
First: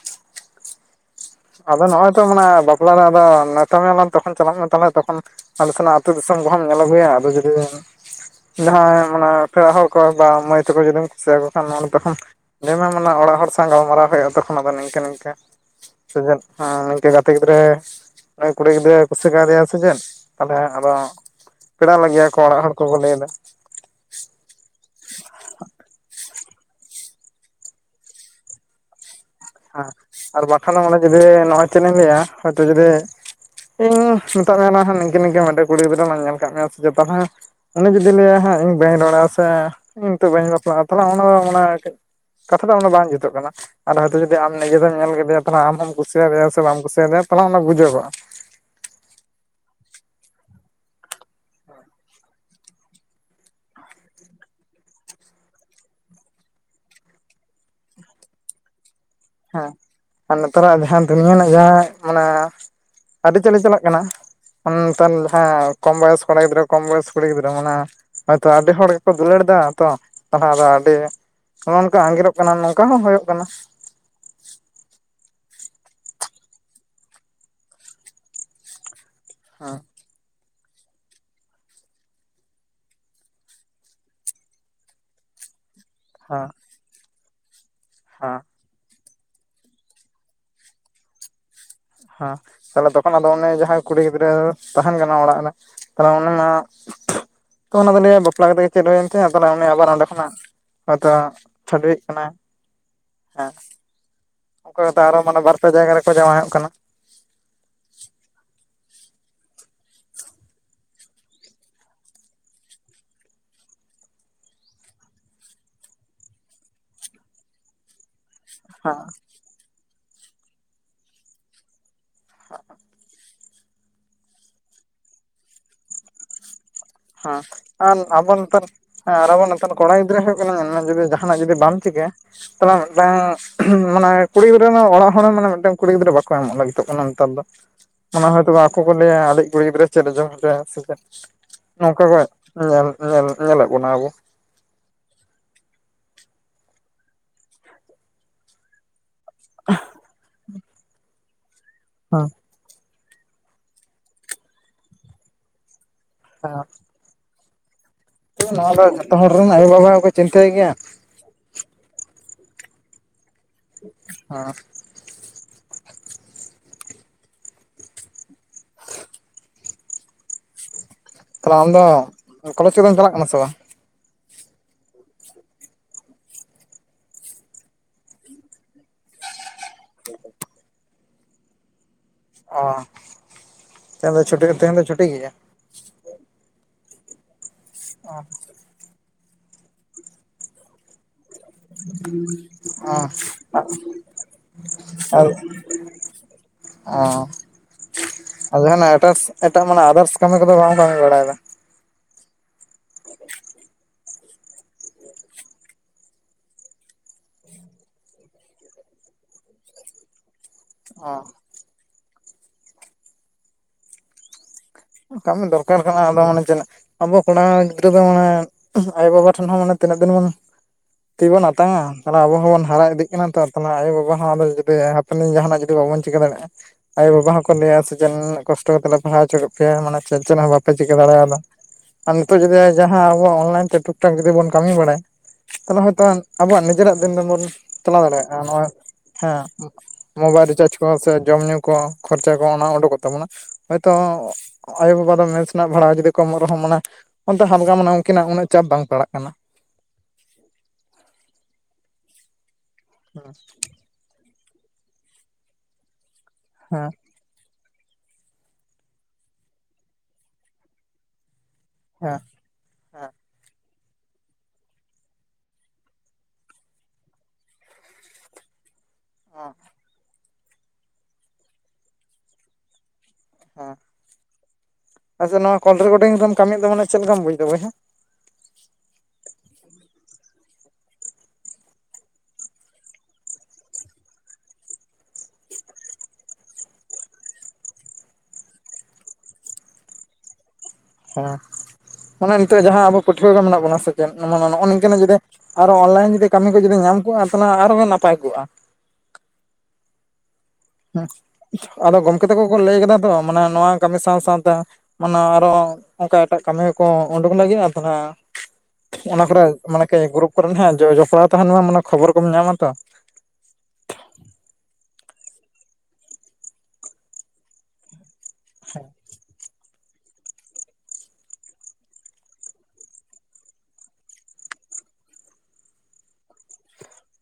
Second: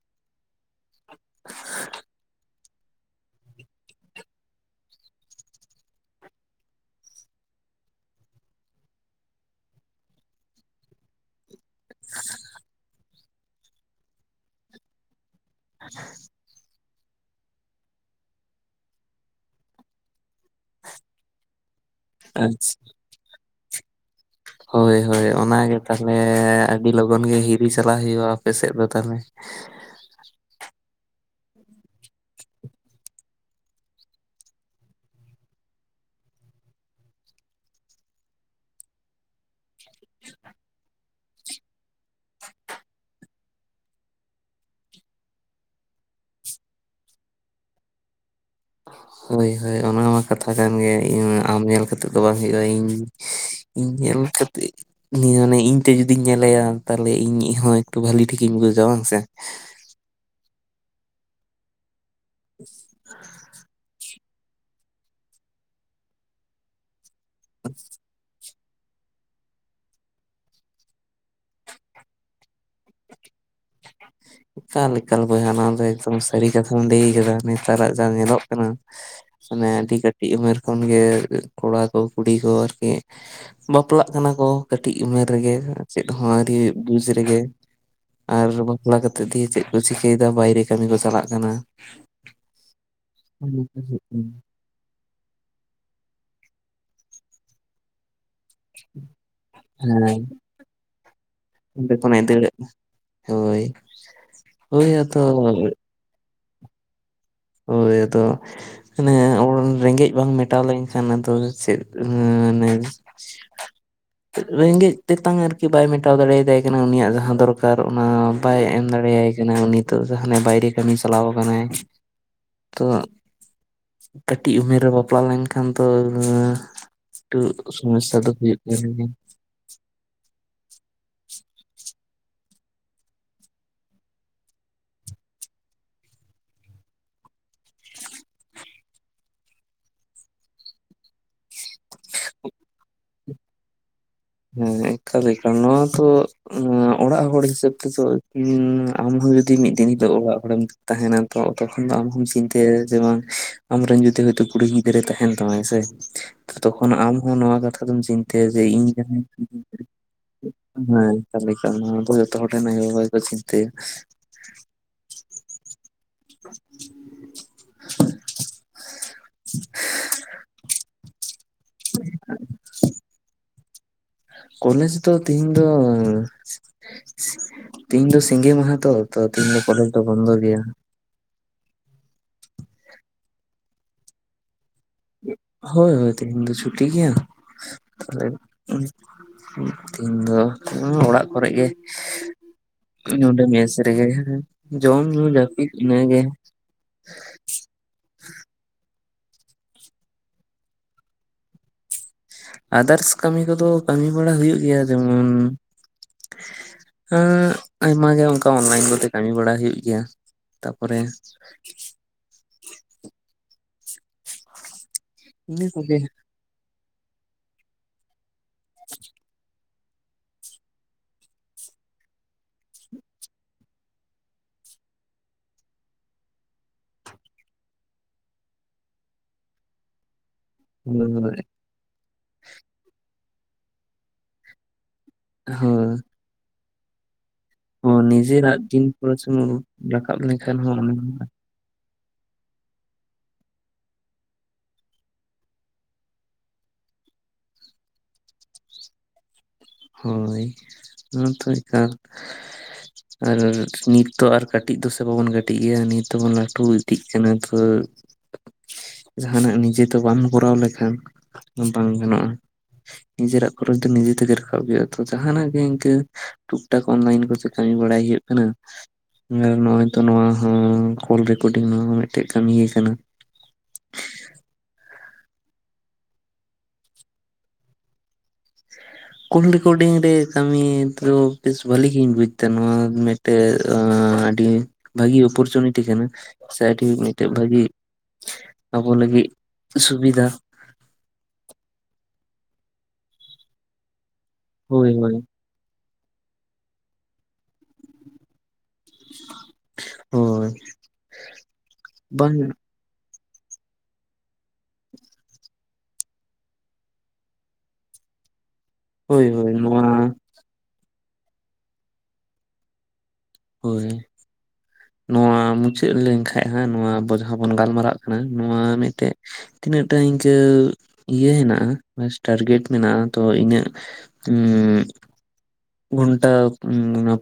ᱟᱫᱚ ᱱᱚᱜᱼᱚᱭ ᱛᱚ ᱢᱟᱱᱮ ᱵᱟᱼᱼ ᱼᱯᱞᱟ ᱫᱚ ᱟᱫᱚ ᱱᱮᱶᱛᱟ ᱢᱮᱭᱟᱞᱟᱝ ᱛᱚᱠᱷᱚᱱ ᱪᱟᱞᱟᱜ ᱢᱮ ᱛᱟᱦᱞᱮ ᱛᱚᱠᱷᱚᱱ ᱟᱞᱮ ᱥᱮᱱᱟᱜ ᱟᱹᱛᱩ ᱫᱤᱥᱚᱢ ᱠᱚᱦᱚᱸᱢ ᱧᱮᱞ ᱟᱹᱜᱩᱭᱟ ᱟᱫᱚ ᱡᱩᱫᱤ ᱵᱮᱱ ᱡᱟᱦᱟᱸᱭ ᱢᱟᱱᱮ ᱯᱮᱲᱟ ᱦᱚᱲ ᱠᱚ ᱵᱟ ᱢᱟᱹᱭ ᱛᱟᱠᱚ ᱡᱩᱫᱤᱢ ᱠᱩᱥᱤ ᱟᱠᱚ ᱠᱷᱟᱱ ᱱᱚᱰᱮ ᱛᱚᱠᱷᱚᱱ ᱞᱟᱹᱭ ᱢᱮ ᱢᱟᱱᱮ ᱚᱲᱟᱜ ᱦᱚᱲ ᱥᱟᱶ ᱜᱟᱞᱢᱟᱨᱟᱣ ᱦᱩᱭᱩᱜᱼᱟ ᱛᱚᱠᱷᱚᱱ ᱟᱫᱚ ᱱᱤᱝᱠᱟᱹ ᱱᱤᱝᱠᱟᱹ ᱥᱮ ᱪᱮᱫ ᱮᱸ ᱱᱤᱝᱠᱟᱹ ᱜᱟᱛᱮ ᱜᱤᱫᱽᱨᱟᱹ ᱩᱱᱤ ᱠᱩᱲᱤ ᱜᱤᱫᱽᱨᱟᱹᱭ ᱠᱩᱥᱤ ᱠᱟᱣ ᱫᱮᱭᱟ ᱥᱮ ᱪᱮᱫ ᱛᱟᱦᱞᱮ ᱟᱫᱚ ᱯᱮᱲᱟ ᱞᱟᱜᱤᱜᱼᱟᱠᱚ ᱚᱲᱟᱜ ᱦᱚᱲ ᱟᱪᱪᱷᱟ ᱠᱚᱠᱚ ᱞᱟᱹᱭ ᱮᱫᱟ ᱦᱳᱭ ᱦᱳᱭ ᱚᱱᱟ ᱜᱮ ᱛᱟᱦᱞᱮ ᱟᱹᱰᱤ ᱞᱚᱜᱚᱱ ᱜᱮ ᱦᱤᱨᱤ ᱪᱟᱞᱟᱜ ᱦᱩᱭᱩᱜᱼᱟ ᱟᱯᱮ ᱥᱮᱫ ᱫᱚ ᱛᱟᱦᱞᱮ ᱦᱮ ᱟᱨ ᱵᱟᱠᱷᱟᱱ ᱫᱚ ᱚᱱᱮ ᱡᱩᱫᱤ ᱱᱚᱜᱼᱚᱭ ᱪᱮᱫ ᱤᱧ ᱞᱟᱹᱭᱟ ᱦᱚᱭᱛᱚ ᱡᱩᱫᱤ ᱤᱧ ᱢᱮᱛᱟᱫ ᱢᱮᱭᱟ ᱱᱟᱦᱟᱜ ᱱᱤᱝᱠᱟᱹ ᱱᱤᱝᱟᱹ ᱢᱤᱫᱴᱮᱱ ᱠᱩᱲᱤ ᱜᱤᱫᱽᱨᱟᱹ ᱞᱟᱝ ᱧᱮᱞ ᱟᱠᱟᱫ ᱢᱮᱭᱟ ᱥᱮ ᱪᱮᱫ ᱛᱟᱦᱞᱮ ᱩᱱᱤ ᱡᱩᱫᱤ ᱞᱟᱹᱭᱟ ᱦᱟᱸᱜ ᱤᱧ ᱵᱟᱹᱧ ᱨᱚᱲᱟ ᱥᱮ ᱤᱧ ᱱᱤᱛᱚᱜ ᱵᱟᱹᱧ ᱵᱟᱯᱞᱟᱜᱼᱟ ᱛᱟᱦᱞᱮ ᱚᱱᱟ ᱫᱚ ᱢᱟᱱᱮ ᱠᱟᱹᱡ ᱠᱟᱛᱷᱟ ᱫᱚ ᱚᱱᱟ ᱵᱟᱝ ᱡᱩᱛᱩᱜ ᱠᱟᱱᱟ ᱛᱚ ᱡᱩᱫᱤ ᱟᱢ ᱱᱤᱡᱮ ᱛᱮᱢ ᱧᱮᱞ ᱠᱮᱫᱮᱭᱟ ᱛᱟᱦᱞᱮ ᱟᱢ ᱦᱚᱢ ᱠᱩᱥᱤᱭᱟᱫᱮᱭᱟ ᱥᱮ ᱵᱟᱢ ᱠᱩᱥᱤᱭᱟᱫᱮᱭᱟ ᱛᱟᱦᱞᱮ ᱚᱱᱟ ᱵᱩᱡᱟᱹᱜᱚᱜᱼᱟ ᱦᱳᱭ ᱦᱳᱭ ᱚᱱᱟ ᱢᱟ ᱠᱟᱛᱷᱟ ᱠᱟᱱ ᱜᱮ ᱤᱧ ᱟᱢ ᱧᱮᱞ ᱠᱟᱛᱮᱜ ᱫᱚ ᱵᱟᱝ ᱦᱩᱭᱩᱜᱼᱟ ᱤᱧ ᱤᱧ ᱧᱮᱞ ᱠᱟᱛᱮ ᱩᱱᱤ ᱢᱟᱱᱮ ᱤᱧ ᱛᱮ ᱡᱩᱫᱤᱧ ᱧᱮᱞᱮᱭᱟ ᱛᱟᱦᱞᱮ ᱤᱧᱦᱚ ᱮᱠᱴᱩ ᱵᱷᱟᱞᱤ ᱴᱷᱤᱠᱤᱧ ᱵᱩᱡᱟ ᱵᱟᱝ ᱥᱮ ᱦᱮᱸ ᱟᱨ ᱱᱮᱛᱟᱨᱟᱜ ᱡᱟᱦᱟᱸ ᱫᱩᱱᱤᱭᱟᱹ ᱨᱮᱱᱟᱜ ᱡᱟᱦᱟᱸ ᱢᱟᱱᱮ ᱟᱹᱨᱤᱪᱟᱹᱞᱤ ᱪᱟᱞᱟᱜ ᱠᱟᱱᱟ ᱚᱱ ᱠᱟᱱ ᱡᱟᱸᱦᱟ ᱠᱚᱢ ᱵᱚᱭᱚᱥ ᱠᱚᱸᱲᱟ ᱜᱤᱫᱽᱨᱟᱹ ᱠᱚᱢ ᱵᱚᱭᱚᱥ ᱠᱩᱲᱤ ᱜᱤᱫᱽᱨᱟᱹ ᱢᱟᱱᱮ (unintelligible) ᱛᱚ ᱟᱹᱰᱤ ᱦᱚᱲ ᱜᱮᱠᱚ ᱫᱩᱞᱟᱹᱲ ᱫᱟ ᱛᱚ ᱛᱟᱦᱞᱮ ᱟᱫᱚ ᱟᱹᱰᱤ ᱱᱚᱜᱼᱚᱝᱠᱟ ᱟᱸᱜᱤᱨᱚᱜ ᱠᱟᱱᱟ ᱱᱚᱝᱠᱟ ᱦᱚᱸ ᱦᱳᱭᱳᱜ ᱠᱟᱱᱟ ᱮᱠᱟᱞ ᱮᱠᱟᱞ ᱵᱚᱭᱦᱟ ᱱᱚᱣᱟ ᱫᱚ (unintelligible) ᱥᱟᱹᱨᱤ ᱠᱟᱛᱷᱟᱢ ᱞᱟᱹᱭ ᱟᱠᱟᱫᱟ ᱱᱮᱛᱟᱨᱟᱜ ᱡᱟᱸ ᱧᱮᱞᱚᱜ ᱠᱟᱱᱟ ᱢᱟᱱᱮ ᱦᱮᱸ ᱟᱹᱰᱤ ᱠᱟᱼᱼ ᱼᱼᱴᱤᱡ ᱩᱢᱟᱹᱨ ᱠᱷᱚᱱ ᱜᱮ ᱠᱚᱲᱟ ᱠᱚ ᱠᱩᱲᱤ ᱠᱚ ᱟᱨᱠᱤ ᱵᱟᱯᱞᱟᱜ ᱠᱟᱱᱟ ᱠᱚ ᱠᱟᱹᱴᱤᱡ ᱩᱢᱮᱨ ᱨᱮᱜᱮ ᱾ ᱪᱮᱫ ᱦᱚᱸ ᱦᱮᱸ ᱟᱹᱣᱨᱤ ᱵᱩᱡᱽ ᱨᱮᱜᱮ ᱦᱮᱸ ᱟᱨ ᱵᱟᱯᱞᱟ ᱠᱟᱼᱼ ᱼᱼᱛᱮ ᱫᱤᱭᱮ ᱪᱮᱫ ᱠᱚ ᱪᱤᱠᱟᱹᱭᱮᱫᱟ ᱵᱟᱭᱨᱮ ᱠᱟᱹᱢᱤ ᱠᱚ ᱪᱟᱞᱟᱜ ᱠᱟᱱᱟ ᱦᱮᱸ ᱛᱟᱦᱞᱮ ᱛᱚᱠᱷᱚᱱ ᱟᱫᱚ ᱩᱱᱤ ᱡᱟᱦᱟᱸᱭ ᱠᱩᱲᱤ ᱜᱤᱫᱽᱨᱟᱹ ᱛᱟᱦᱮᱱ ᱠᱟᱱᱟ ᱚᱲᱟᱜ ᱨᱮ ᱛᱟᱦᱞᱮ ᱩᱱᱤ ᱢᱟ ᱛᱚ ᱚᱱᱟ ᱫᱚ ᱞᱟᱹᱭᱟ ᱵᱟᱯᱼᱼ ᱵᱟᱯᱞᱟ ᱠᱟᱛᱮ ᱜᱮ ᱪᱮᱫ ᱦᱩᱭᱮᱱ ᱛᱟᱭᱟ ᱛᱟᱦᱞᱮ ᱩᱱᱤ ᱟᱵᱟᱨ ᱚᱸᱰᱮ ᱦᱮᱸ ᱠᱷᱚᱱᱟᱜ ᱦᱚᱭᱛᱚ ᱚᱸᱰᱮ ᱪᱷᱟᱹᱰᱣᱤᱜᱽ ᱠᱷᱚᱱᱟᱜ ᱠᱟᱱᱟᱭ᱾ ᱫᱟᱹᱲ ᱦᱳᱭ ᱾ ᱚᱠᱚᱭ ᱦᱳᱭᱛᱳ ᱟᱨᱚ ᱢᱟᱱᱮ ᱵᱟᱨ ᱯᱮ ᱡᱟᱭᱜᱟ ᱨᱮᱠᱚ ᱡᱟᱶᱟᱭᱚᱜ ᱠᱟᱱᱟ ᱾ ᱦᱳᱭ ᱟᱫᱚ ᱼᱼ ᱢᱟᱱᱮ ᱨᱮᱸᱜᱮᱡ ᱵᱟᱝ ᱢᱮᱴᱟᱣ ᱞᱮᱱᱠᱷᱟᱱ ᱟᱫᱚ ᱪᱮᱫ ᱢᱟᱱᱮ ᱼᱼ ᱨᱮᱸᱜᱮᱡ ᱛᱮᱛᱟᱝ ᱟᱨᱠᱤ ᱵᱟᱭ ᱢᱮᱴᱟᱣ ᱫᱟᱲᱮᱭᱟᱛᱟᱭ ᱠᱟᱱᱟ ᱩᱱᱤᱭᱟᱜ ᱡᱟᱦᱟᱸ ᱫᱚᱨᱠᱟᱨ ᱚᱱᱟ ᱼᱼ ᱵᱟᱭ ᱮᱢ ᱦᱮᱸ ᱫᱟᱲᱮᱭᱟᱭ ᱠᱟᱱᱟ ᱱᱤᱛᱚᱜ ᱫᱚ ᱦᱟᱱᱮ ᱵᱟᱭᱨᱮ ᱠᱟᱹᱢᱤ ᱪᱟᱞᱟᱣ ᱠᱟᱱᱟᱭ ᱾ ᱛᱚ ᱠᱟᱹᱴᱤᱡ ᱩᱢᱮᱨ ᱨᱮ ᱵᱟᱯᱞᱟ ᱞᱮᱱᱠᱷᱟᱱ ᱫᱚ ᱼᱼ ᱦᱮᱸ ᱟᱨ ᱟᱵᱚ ᱱᱮᱛᱟᱨ ᱜᱮᱭᱟ (unintelligible) (unintelligible) ᱠᱚᱲᱟ ᱜᱤᱫᱽᱨᱟᱹ ᱦᱩᱭᱩᱜ ᱠᱟᱱᱟ ᱧᱮᱞ ᱢᱮ ᱡᱩᱫᱤ ᱡᱟᱦᱟᱱᱟᱜ ᱡᱩᱫᱤ ᱵᱟᱢ ᱪᱤᱠᱟᱹᱭᱟ ᱼᱼ ᱛᱟᱦᱞᱮ ᱢᱤᱫᱴᱟᱝ ᱢᱟᱱᱮ ᱠᱩᱲᱤ ᱜᱤᱫᱽᱨᱟᱹ ᱦᱚᱸ ᱚᱲᱟᱜ ᱦᱚᱲ ᱢᱟᱱᱮ ᱢᱤᱫᱴᱟᱝ ᱠᱩᱲᱤ ᱜᱤᱫᱽᱨᱟᱹ ᱵᱟᱠᱚ ᱮᱢᱚᱜᱽ ᱞᱟᱹᱜᱤᱫᱚᱜᱽ ᱠᱟᱱᱟ ᱱᱮᱛᱟᱨ ᱫᱚ᱾ ᱚᱱᱟ ᱦᱚᱭᱛᱳ ᱟᱠᱚ ᱠᱚ ᱞᱟᱹᱭᱟ ᱟᱞᱮᱭᱤᱡ ᱠᱩᱲᱤ ᱜᱤᱫᱽᱨᱟᱹ ᱪᱮᱫ ᱮ ᱡᱚᱢ ᱦᱚᱪᱚᱭᱮᱭᱟ ᱥᱮ ᱪᱮᱫ? ᱱᱚᱝᱠᱟ ᱜᱮ ᱧᱮᱞ ᱧᱮᱞ ᱧᱮᱞᱮᱫ ᱵᱚᱱᱟ ᱟᱵᱚ ᱾ ᱦᱮᱸ (unintelligible) ᱱᱚᱣᱟ ᱫᱚ ᱚᱲᱟᱜ ᱦᱚᱲ ᱦᱤᱥᱟᱹᱵ ᱛᱮᱫᱚ ᱼᱼ ᱟᱢᱦᱚᱸ ᱡᱩᱫᱤ ᱢᱤᱫ ᱫᱤᱱ ᱦᱤᱞᱳᱜ ᱚᱲᱟᱜ ᱦᱚᱲ ᱮᱢ ᱛᱟᱦᱮᱱᱟ ᱛᱚ ᱛᱚᱠᱷᱚᱱ ᱫᱚ ᱟᱢ ᱦᱚᱢ ᱦᱮᱸ ᱪᱤᱱᱛᱟᱹᱭᱟ ᱾ ᱡᱮᱢᱚᱱ ᱟᱢᱨᱮᱱ ᱡᱩᱫᱤ ᱦᱚᱭᱛᱳ ᱠᱩᱲᱤ ᱜᱤᱫᱽᱨᱟᱹ ᱛᱟᱦᱮᱱ ᱛᱟᱢᱟᱭ ᱥᱮ ᱦᱮᱸ ᱛᱚᱠᱷᱚᱱ ᱟᱢ ᱦᱚᱸ ᱱᱚᱣᱟ ᱠᱟᱛᱷᱟ ᱼᱼ ᱟᱫᱚᱢ ᱪᱤᱱᱛᱟᱹᱭᱟ ᱡᱮ ᱱᱚᱣᱟ ᱫᱚ ᱤᱧ ᱼᱼ ᱡᱚᱛᱚ ᱦᱚᱲ ᱨᱮᱱ ᱟᱭᱳᱼᱵᱟᱵᱟ ᱦᱚᱸᱠᱚ ᱪᱤᱱᱛᱟᱹᱭ ᱜᱮᱭᱟ ᱾ ᱦᱮᱸ ᱛᱟᱦᱞᱮ ᱠᱷᱟᱱ ᱫᱚ ᱡᱚᱛᱚ ᱦᱚᱲ ᱨᱮᱱ ᱟᱭᱳᱼᱵᱟᱵᱟ ᱜᱮᱠᱚ (unintelligible) ᱦᱟᱸ ᱼᱼ (inaudible) (inaudible) ᱛᱟᱞᱦᱮ ᱟᱢ ᱫᱚ ᱠᱚᱞᱮᱡᱽ ᱠᱚᱫᱢ ᱪᱟᱞᱟᱜ ᱠᱟᱱᱟ ᱥᱮ ᱵᱟᱝ? ᱠᱚᱞᱮᱡᱽ ᱫᱚ ᱛᱤᱦᱤᱧ ᱫᱚ ᱼᱼ ᱛᱤᱦᱤᱧ ᱫᱚ ᱥᱤᱸᱜᱤ ᱢᱟᱦᱟ ᱛᱚ ᱛᱤᱦᱤᱧ ᱫᱚ ᱠᱚᱞᱮᱡᱽ ᱫᱚ ᱵᱚᱱᱫᱚ ᱜᱮᱭᱟ ᱾ ᱚ ᱛᱮᱦᱮᱧ ᱫᱚ ᱪᱷᱩᱴᱤ ᱛᱮᱦᱮᱧ ᱫᱚ ᱪᱷᱩᱴᱤ ᱜᱮᱭᱟ? ᱦᱳᱭ ᱦᱳᱭ ᱛᱮᱦᱮᱧ ᱫᱚ ᱪᱷᱩᱴᱤ ᱜᱮᱭᱟ ᱛᱟᱦᱚᱞᱮ ᱤᱧ ᱫᱚ ᱚᱲᱟᱜ ᱠᱚᱨᱮᱜ ᱜᱮ ᱚ ᱾ ᱤᱧ ᱱᱚᱰᱮ ᱢᱮᱥ ᱨᱮᱜᱮ ᱡᱚᱢ ᱧᱩ ᱡᱟᱹᱯᱤᱫ ᱤᱱᱟᱹᱜᱮ ᱾ ᱚᱸ ᱡᱟᱦᱟᱱᱟᱜ ᱮᱴᱟᱥ ᱮᱴᱟᱜ ᱢᱟᱱᱮ ᱟᱫᱟᱨᱥ ᱠᱟᱹᱢᱤ ᱠᱚᱫᱚ ᱵᱟᱝ ᱠᱟᱹᱢᱤ ᱵᱟᱲᱟ ᱭᱮᱫᱟ? ᱟᱫᱟᱨᱥ ᱠᱟᱹᱢᱤ ᱠᱚᱫᱚ ᱠᱟᱹᱢᱤ ᱵᱟᱲᱟ ᱦᱩᱭᱩᱜ ᱜᱮᱭᱟ ᱡᱮᱢᱚᱱ ᱼᱼ ᱦᱮᱸ ᱟᱭᱢᱟ ᱜᱮ ᱚᱱᱠᱟ ᱚᱱᱞᱟᱭᱤᱱ ᱠᱚᱛᱮ ᱠᱟᱹᱢᱤ ᱵᱟᱲᱟ ᱦᱩᱭᱩᱜ ᱜᱮᱭᱟ ᱾ ᱛᱟᱯᱚᱨᱮ ᱼᱼ ᱠᱟᱹᱢᱤ ᱤᱱᱟᱹ ᱫᱚᱨᱠᱟᱨ ᱠᱚᱜᱮ ᱠᱟᱱᱟ ᱟᱫᱚ ᱢᱟᱱᱮ ᱪᱮᱫ ᱟᱵᱚ ᱠᱚᱲᱟ ᱜᱤᱫᱽᱨᱟᱹ ᱫᱚ ᱢᱟᱱᱮ ᱼᱼ ᱟᱭᱳ ᱵᱟᱵᱟ ᱴᱷᱮᱱ ᱦᱚᱸ ᱢᱟᱱᱮ ᱛᱤᱱᱟᱹᱜ ᱫᱤᱱ ᱵᱚᱱ ᱼᱼ ᱛᱤ ᱵᱚᱱ ᱟᱛᱟᱝᱟ ᱛᱟᱞᱮ ᱟᱵᱚ ᱦᱚᱸᱵᱚᱱ ᱦᱟᱨᱟ ᱤᱫᱤᱜ ᱠᱟᱱᱟ ᱛᱚ ᱟᱯᱱᱟᱨ ᱟᱭᱳᱼᱵᱟ ᱦᱚᱸ ᱟᱫᱚ ᱡᱩᱫᱤ ᱦᱟᱯᱮᱱᱤᱧ ᱡᱟᱦᱟᱱᱟ ᱡᱩᱫᱤ ᱵᱟᱵᱚᱱ ᱪᱤᱠᱟᱹ ᱫᱟᱲᱮᱭᱟᱜᱼᱟ ᱾ ᱟᱭᱳ ᱵᱟᱵᱟ ᱦᱚᱸᱠᱚ ᱞᱟᱹᱭᱟ ᱥᱮ ᱪᱮᱫ ᱠᱚᱥᱴᱚ ᱠᱟᱛᱮᱜ ᱞᱮ ᱯᱟᱲᱦᱟᱣ ᱦᱚᱪᱚ ᱠᱮᱜ ᱯᱮᱭᱟ ᱢᱟᱱᱮ ᱪᱮᱫ ᱪᱮᱫ ᱦᱚᱸ ᱵᱟᱯᱮ ᱪᱤᱠᱟᱹ ᱫᱟᱲᱮᱭᱟᱫᱟ ᱾ ᱟᱨ ᱱᱤᱛᱳᱜ ᱡᱩᱫᱤ ᱡᱟᱦᱟᱸ ᱟᱵᱚᱣᱟᱜ ᱚᱱᱞᱟᱭᱤᱱ ᱛᱮ ᱴᱩᱠᱼᱴᱟᱠ ᱡᱩᱫᱤ ᱵᱚᱱ ᱠᱟᱹᱢᱤ ᱵᱟᱲᱟᱭᱟ ᱛᱟᱞᱦᱮ ᱦᱚᱭᱛᱳ ᱦᱳᱭ ᱼᱼ ᱟᱵᱚᱣᱟᱜ ᱱᱤᱡᱮᱨᱟᱜ ᱫᱤᱱ ᱫᱚᱵᱚᱱ ᱼᱼ ᱪᱟᱞᱟᱣ ᱫᱟᱲᱮᱭᱟᱜᱼᱟ ᱱᱤᱡᱮᱨᱟᱜ ᱱᱚᱜᱚᱭ ᱫᱤᱱ ᱯᱚᱨᱚᱥᱮᱢ ᱦᱮᱸ ᱨᱟᱠᱟᱵ ᱢᱳᱵᱟᱭᱤᱞ ᱞᱮᱱᱠᱷᱟᱱ ᱨᱤᱪᱟᱨᱡ ᱦᱚᱸ ᱠᱚ ᱥᱮ ᱚᱱᱟ ᱡᱚᱢ ᱧᱩ ᱼᱼ ᱠᱚ ᱠᱷᱚᱨᱪᱟ ᱠᱚ ᱚᱱᱟ ᱩᱰᱩᱠᱚᱜ ᱛᱟᱵᱚᱱᱟ ᱦᱚᱭᱛᱚ ᱼᱼ ᱟᱭᱳ-ᱵᱟᱵᱟ ᱫᱚ ᱢᱮᱥ ᱨᱮᱱᱟᱜ ᱵᱷᱟᱲᱟ ᱡᱩᱫᱤ ᱠᱚ ᱮᱢᱚᱜ ᱨᱮᱦᱚᱸ ᱢᱟᱱᱮ ᱚᱱᱛᱮ ᱦᱟᱞᱠᱟ ᱢᱚᱱᱮᱣ ᱟᱠᱤᱱᱟ ᱩᱱᱟᱹᱜ ᱪᱟᱯ ᱵᱟᱝ ᱯᱟᱲᱟᱜ ᱠᱟᱱᱟ ᱾ ᱦᱳᱭ ᱱᱤᱛ ᱦᱩᱥᱩᱜ ᱠᱟᱱ ᱟᱨ ᱱᱤᱛ ᱼᱼ ᱛᱚ ᱟᱨ ᱠᱟᱹᱴᱤᱡ ᱫᱚᱥᱮ ᱵᱟᱵᱚᱱ ᱠᱟᱹᱴᱤᱡ ᱜᱮᱭᱟ ᱱᱤᱛ ᱫᱚᱵᱚᱱ ᱞᱟᱹᱴᱩ ᱦᱮᱸ ᱤᱫᱤᱜ ᱼᱼ ᱡᱤᱱᱟ. ᱜ ᱵᱷᱚᱨ ᱡᱟᱦᱟᱸᱱᱟᱜ ᱱᱤᱡᱮ ᱛᱮ ᱵᱟᱢ ᱠᱚᱨᱟᱣ ᱞᱮᱠᱷᱟᱱ ᱼᱼ ᱵᱟᱝ ᱜᱟᱱᱚᱜᱼᱟ ᱦᱮᱸ ᱱᱤᱡᱮᱨᱟᱜ ᱠᱷᱚᱨᱚᱪ ᱫᱚ ᱱᱤᱡᱮ ᱛᱮᱜᱮ ᱼᱼ ᱠᱟᱵ ᱦᱩᱭᱩᱜᱟ ᱛᱚ ᱡᱟᱦᱟᱱᱟᱜ ᱜᱮ ᱤᱱᱠᱟᱹ ᱴᱩᱠ ᱴᱟᱠ ᱚᱱᱞᱟᱭᱤᱱ ᱠᱚᱛᱮ ᱠᱟᱹᱢᱤ ᱵᱟᱲᱟᱭ ᱦᱩᱭᱩᱜ ᱠᱟᱱᱟ ᱾ ᱧᱮᱞ ᱢᱮ ᱱᱚᱜᱼᱚᱭ ᱛᱚ ᱱᱚᱶᱟ ᱦᱚᱸ ᱠᱚᱞ ᱨᱮᱠᱳᱰᱤᱝ ᱱᱚᱣᱟ ᱦᱚᱸ ᱢᱤᱫᱴᱮᱡ ᱠᱟᱹᱢᱤ ᱠᱟᱱᱟ ᱾ ᱦᱮᱸ ᱟᱪᱪᱷᱟ ᱱᱚᱣᱟ ᱠᱚᱞ ᱨᱮᱠᱚᱨᱰᱤᱝ ᱨᱮᱢ ᱠᱟᱹᱢᱤᱭᱮᱫ ᱫᱚ ᱢᱟᱱᱮ ᱪᱮᱫ ᱞᱮᱠᱟᱢ ᱵᱩᱡᱟ ᱵᱚᱭᱦᱟ? ᱾ ᱠᱚᱞ ᱨᱮᱠᱳᱰᱤᱝ ᱨᱮ ᱠᱟᱹᱢᱤ ᱫᱚ ᱵᱮᱥ ᱵᱷᱟᱹᱞᱤ ᱜᱤᱧ ᱵᱩᱡ ᱫᱟ ᱱᱚᱶᱟ ᱢᱤᱫ ᱼᱼ ᱛᱮ ᱟᱹᱰᱤ ᱵᱷᱟᱜᱤ ᱚᱯᱚᱨᱪᱩᱱᱤᱴᱤ ᱠᱟᱱᱟ ᱥᱮ ᱟᱰᱤ ᱢᱤᱫ ᱴᱮᱡ ᱵᱷᱟᱜᱤ ᱼᱼ ᱟᱵᱚ ᱞᱟᱹᱜᱤᱫ ᱥᱩᱵᱤᱫᱟ ᱾ ᱦᱮᱸ ᱚᱱᱮ ᱱᱤᱛᱚᱜ ᱡᱟᱦᱟᱸ ᱟᱵᱚ ᱯᱟᱹᱴᱷᱣᱟᱹ ᱠᱚ ᱢᱮᱱᱟᱜ ᱵᱚᱱᱟ ᱥᱮ ᱪᱮᱫ ᱱᱚᱜᱼᱚ ᱱᱤᱝᱠᱟᱹ ᱦᱳᱭ ᱱᱟᱜ ᱦᱳᱭ ᱡᱩᱫᱤ ᱟᱨ ᱦᱚᱸ ᱚᱱᱞᱟᱭᱤᱱ ᱡᱩᱫᱤ ᱠᱟᱹᱢᱤ ᱠᱚ ᱡᱩᱫᱤ ᱧᱟᱢ ᱠᱚᱜᱼᱟ ᱥᱟᱞᱟ ᱟᱨ ᱦᱚᱸ ᱱᱟᱯᱟᱭ ᱠᱚᱜᱼᱟ ᱦᱳᱭ ᱦ (unintelligible) ᱟᱫᱚ ᱜᱚᱢᱠᱮ ᱵᱟᱝ ᱛᱟᱠᱚ ᱠᱚ ᱞᱟᱹᱭ ᱠᱮᱫᱟ ᱛᱚ ᱢᱟᱱᱮ ᱱᱚᱶᱟ ᱠᱟᱹᱢᱤ ᱥᱟᱶ ᱥᱟᱶᱛᱮ ᱢᱟᱱᱮ ᱟᱨ ᱦᱚᱸ ᱚᱱᱠᱟ ᱮᱴᱟᱜ ᱠᱟᱹᱢᱤ ᱠᱚ ᱩᱰᱩᱠ ᱞᱟᱹᱜᱤᱫᱼᱟ ᱫᱚᱲᱦᱟ (unintelligible) ᱚᱱᱟ ᱦᱳᱭ ᱠᱚᱨᱮ ᱦᱳᱭ ᱱᱚᱣᱟ ᱢᱟᱱᱮ ᱠᱤ ᱜᱨᱩᱯ ᱠᱚᱨᱮᱱ ᱡᱚᱯᱲᱟᱣ ᱛᱟᱦᱮᱸᱱ ᱢᱟᱱᱮ ᱠᱷᱚᱵᱚᱨ ᱠᱚᱢ ᱧᱟᱢᱟ ᱛᱚ ᱦᱳᱭ ᱱᱚᱣᱟ ᱢᱩᱪᱟᱹᱫ ᱞᱮᱱᱠᱷᱟᱜ ᱦᱟᱸᱜ ᱱᱚᱣᱟ ᱟᱵᱚ ᱡᱟᱦᱟᱸ ᱵᱚᱱ ᱜᱟᱞᱢᱟᱨᱟᱜ ᱠᱟᱱᱟ ᱱᱚᱶᱟ ᱢᱤᱫ ᱴᱮᱡ ᱛᱤᱱᱟᱹᱜ ᱴᱟ ᱤᱱᱠᱟᱹ ᱤᱭᱟᱹ ᱦᱮᱱᱟᱜᱼᱟ ᱴᱟᱨᱜᱮᱴ ᱢᱮᱱᱟᱜᱼᱟ ᱛᱚ ᱤᱧᱟᱹᱜ (inaudible) ᱜᱷᱚᱱᱴᱟ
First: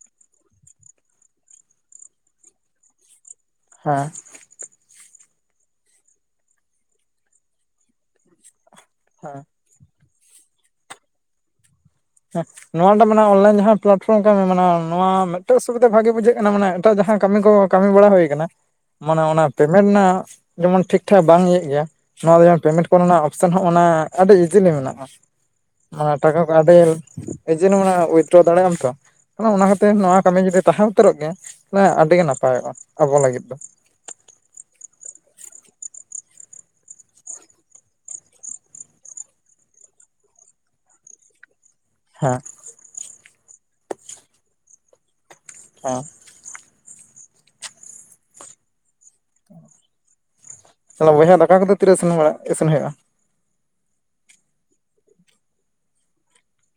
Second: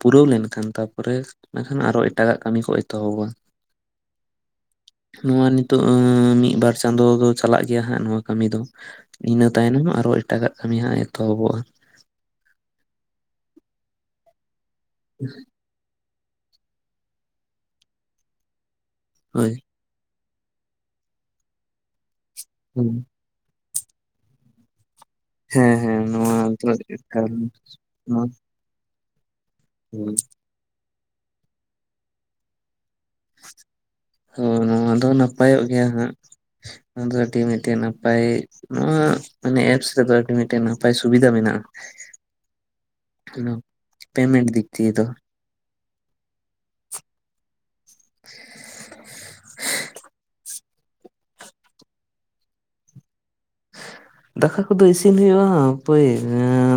ᱯᱩᱨᱟᱹᱣ ᱞᱮᱱᱠᱷᱟᱱ ᱛᱟᱯᱚᱨᱮ ᱢᱮᱱᱠᱷᱟᱱ ᱟᱨᱚ ᱮᱴᱟᱜᱟᱜ ᱠᱟᱹᱢᱤ ᱠᱚ ᱮᱛᱚᱦᱚᱵᱼᱟᱵᱚᱱ ᱦᱮᱸ ᱱᱚᱶᱟ ᱱᱤᱛᱚᱜ ᱢᱤᱫ ᱵᱟᱨ ᱪᱟᱸᱫᱚ ᱫᱚ ᱪᱟᱞᱟᱜ ᱜᱮᱭᱟ ᱦᱟᱸᱜ ᱱᱚᱶᱟ ᱠᱟᱹᱢᱤ ᱫᱚ ᱤᱱᱟᱹ ᱛᱟᱭᱱᱚᱢ ᱟᱨᱚ ᱮᱴᱟᱜᱟᱜ ᱠᱟᱹᱢᱤ ᱦᱟᱸᱜ ᱮᱛᱚᱦᱚᱵᱚᱜᱼᱟ ᱦᱮᱸ ᱱᱚᱣᱟ ᱢᱤᱫ ᱴᱟᱝ ᱢᱟᱱᱮ ᱚᱱᱞᱟᱭᱤᱱ ᱡᱟᱦᱟᱸ ᱯᱞᱟᱴᱯᱷᱚᱨᱚᱢ ᱠᱟᱹᱢᱤ ᱢᱮᱱᱟᱜ ᱱᱚᱣᱟ ᱢᱤᱫ ᱴᱮᱡ ᱵᱷᱟᱹᱜᱤ ᱵᱩᱡᱷᱟᱹᱜ ᱠᱟᱱᱟ ᱢᱟᱱᱮ ᱮᱴᱟᱜ ᱡᱟᱦᱟᱸ ᱠᱟᱹᱢᱤ ᱠᱚ ᱠᱟᱹᱢᱤ ᱵᱟᱲᱟ ᱦᱩᱭ ᱟᱠᱟᱱᱟ ᱢᱟᱱᱮ ᱚᱱᱟ ᱦᱳᱭ ᱢᱮᱱ ᱨᱮᱱᱟᱜ ᱡᱮᱢᱚᱱ ᱴᱷᱤᱠ ᱴᱷᱟᱠ ᱵᱟᱝ ᱤᱭᱟᱹᱜ ᱜᱮᱭᱟ ᱱᱚᱣᱟ ᱫᱚ ᱡᱮᱢᱚᱱ ᱯᱮᱢᱮᱱᱴ ᱠᱚᱨᱮᱱᱟᱜ ᱥᱮ ᱱᱳᱜᱼᱚ ᱱᱟ ᱟᱹᱰᱤ ᱤᱡᱤᱞᱤ ᱢᱮᱱᱟᱜᱼᱟ ᱦᱮᱸ ᱦᱮᱸ (inaudible) ᱚᱱᱟ ᱱᱚᱣᱟ ᱴᱟᱠᱟ ᱠᱚ ᱫᱚ ᱟᱹᱰᱤ ᱮᱠᱟᱞ ᱤᱡᱤᱞᱤ ᱢᱟᱱᱮ ᱱᱚᱣᱟ ᱩᱭᱤᱛᱰᱨᱚ ᱫᱟᱲᱮᱭᱟᱜ ᱟᱢ ᱛᱚ ᱚᱱᱟ ᱠᱟᱛᱮ ᱱᱚᱣᱟ ᱠᱟᱹᱢᱤ ᱡᱩᱫᱤ ᱛᱟᱦᱮᱸᱱ ᱩᱛᱟᱹᱨᱚᱜ ᱜᱮᱭᱟ ᱟᱹᱰᱤ ᱜᱮ ᱱᱟᱯᱟᱭᱚᱜᱼᱟ ᱟᱵᱚ ᱞᱟᱹᱜᱤᱫ ᱫᱚ ᱦᱳ ᱱᱚᱣᱟ ᱫᱚ ᱱᱟᱯᱟᱭᱚᱜ ᱜᱮᱭᱟ ᱦᱟᱸᱜ ᱱᱚᱣᱟ ᱫᱚ ᱟᱹᱰᱤ ᱢᱤᱫ ᱴᱮᱱ ᱱᱟᱯᱟᱭ ᱱᱚᱣᱟ ᱢᱟᱱᱮ ᱮᱯᱥ ᱨᱮᱫᱚ ᱟᱹᱰᱤ ᱢᱤᱫ ᱴᱮᱱ ᱱᱟᱯᱟᱭ ᱥᱩᱵᱤᱫᱷᱟ ᱢᱮᱱᱟᱜᱼᱟ ᱦᱮᱸ (unintelligible) ᱯᱮᱢᱮᱱᱴ ᱫᱤᱠ ᱫᱤᱭᱮ ᱫᱚ ᱦᱮᱸ (unintelligible) ᱛᱟᱞᱮ ᱵᱚᱭᱦᱟ ᱫᱟᱠᱟ ᱠᱚᱫᱚ ᱛᱤᱨᱮ ᱤᱥᱤᱱ ᱵᱟᱲᱟ ᱤᱥᱤᱱ ᱦᱩᱭᱩᱜᱼᱟ (unintelligible) ᱫᱟᱠᱟ ᱠᱚᱫᱚ ᱤᱥᱤᱱ ᱦᱩᱭᱩᱜᱼᱟ ᱦᱟᱸᱜ ᱦᱟᱹᱯᱟᱹᱭ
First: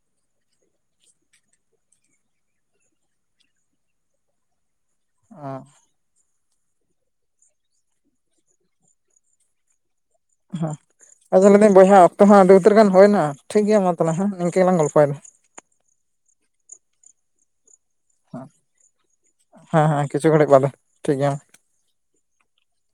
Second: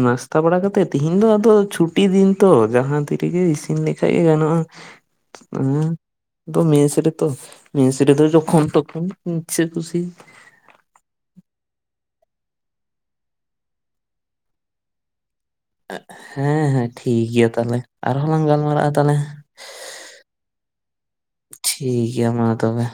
ᱱᱟᱥᱛᱟ ᱵᱟᱲᱟ ᱠᱟᱛᱮᱜ ᱛᱮᱤᱦᱤᱧ ᱫᱚ ᱟᱫᱚ ᱪᱷᱩᱼᱼ ᱴᱤ ᱫᱤᱱ ᱛᱚ ᱡᱟᱦᱟᱸ ᱛᱤᱨᱮᱜᱮ ᱤᱥᱤᱱ ᱞᱮᱠᱷᱟᱡ ᱜᱮ ᱜᱟᱱᱚᱜᱼᱟ ᱚ (unintelligible) ᱟᱫᱚ ᱢᱮᱥ ᱨᱮ ᱛᱚ ᱢᱮᱥ ᱨᱮ ᱫᱚ ᱡᱚᱠᱷᱚᱱ ᱛᱚᱠᱷᱚᱱ ᱤᱪᱪᱷᱟᱹ ᱠᱩᱥᱤ ᱦᱮᱸ ᱟᱫᱩᱧ ᱞᱟᱹᱭ ᱫᱟᱹᱧ ᱵᱚᱭᱦᱟ ᱚᱠᱛᱚ ᱦᱚᱸ ᱟᱹᱰᱤ ᱩᱛᱟᱹᱨ ᱜᱟᱱ ᱦᱩᱭᱮᱱᱟ ᱴᱷᱤᱠ ᱜᱮᱭᱟ ᱢᱟ ᱛᱟᱞᱦᱮ ᱤᱱᱠᱟᱹ ᱜᱮᱞᱟᱝ ᱜᱚᱞᱯᱚᱭ ᱮᱫᱟ ᱦᱮᱸ ᱦᱮᱸ ᱴᱷᱤᱠ ᱜᱮᱭᱟ ᱛᱟᱦᱚᱞᱮ ᱟᱨᱦᱚᱸ ᱞᱟᱝ ᱜᱟᱞᱢᱟᱨᱟᱜᱼᱟ ᱛᱟᱦᱚᱞᱮ ᱦᱮᱸ ᱦᱮᱸ ᱠᱤᱪᱷᱩ ᱜᱷᱟᱹᱲᱤᱡ ᱵᱟᱫᱮ ᱴᱷᱤᱠ ᱜᱮᱭᱟ ᱢᱟ (unintelligible) ᱴᱷᱤᱠ ᱜᱮᱭᱟ ᱢᱟ ᱛᱚᱵᱮ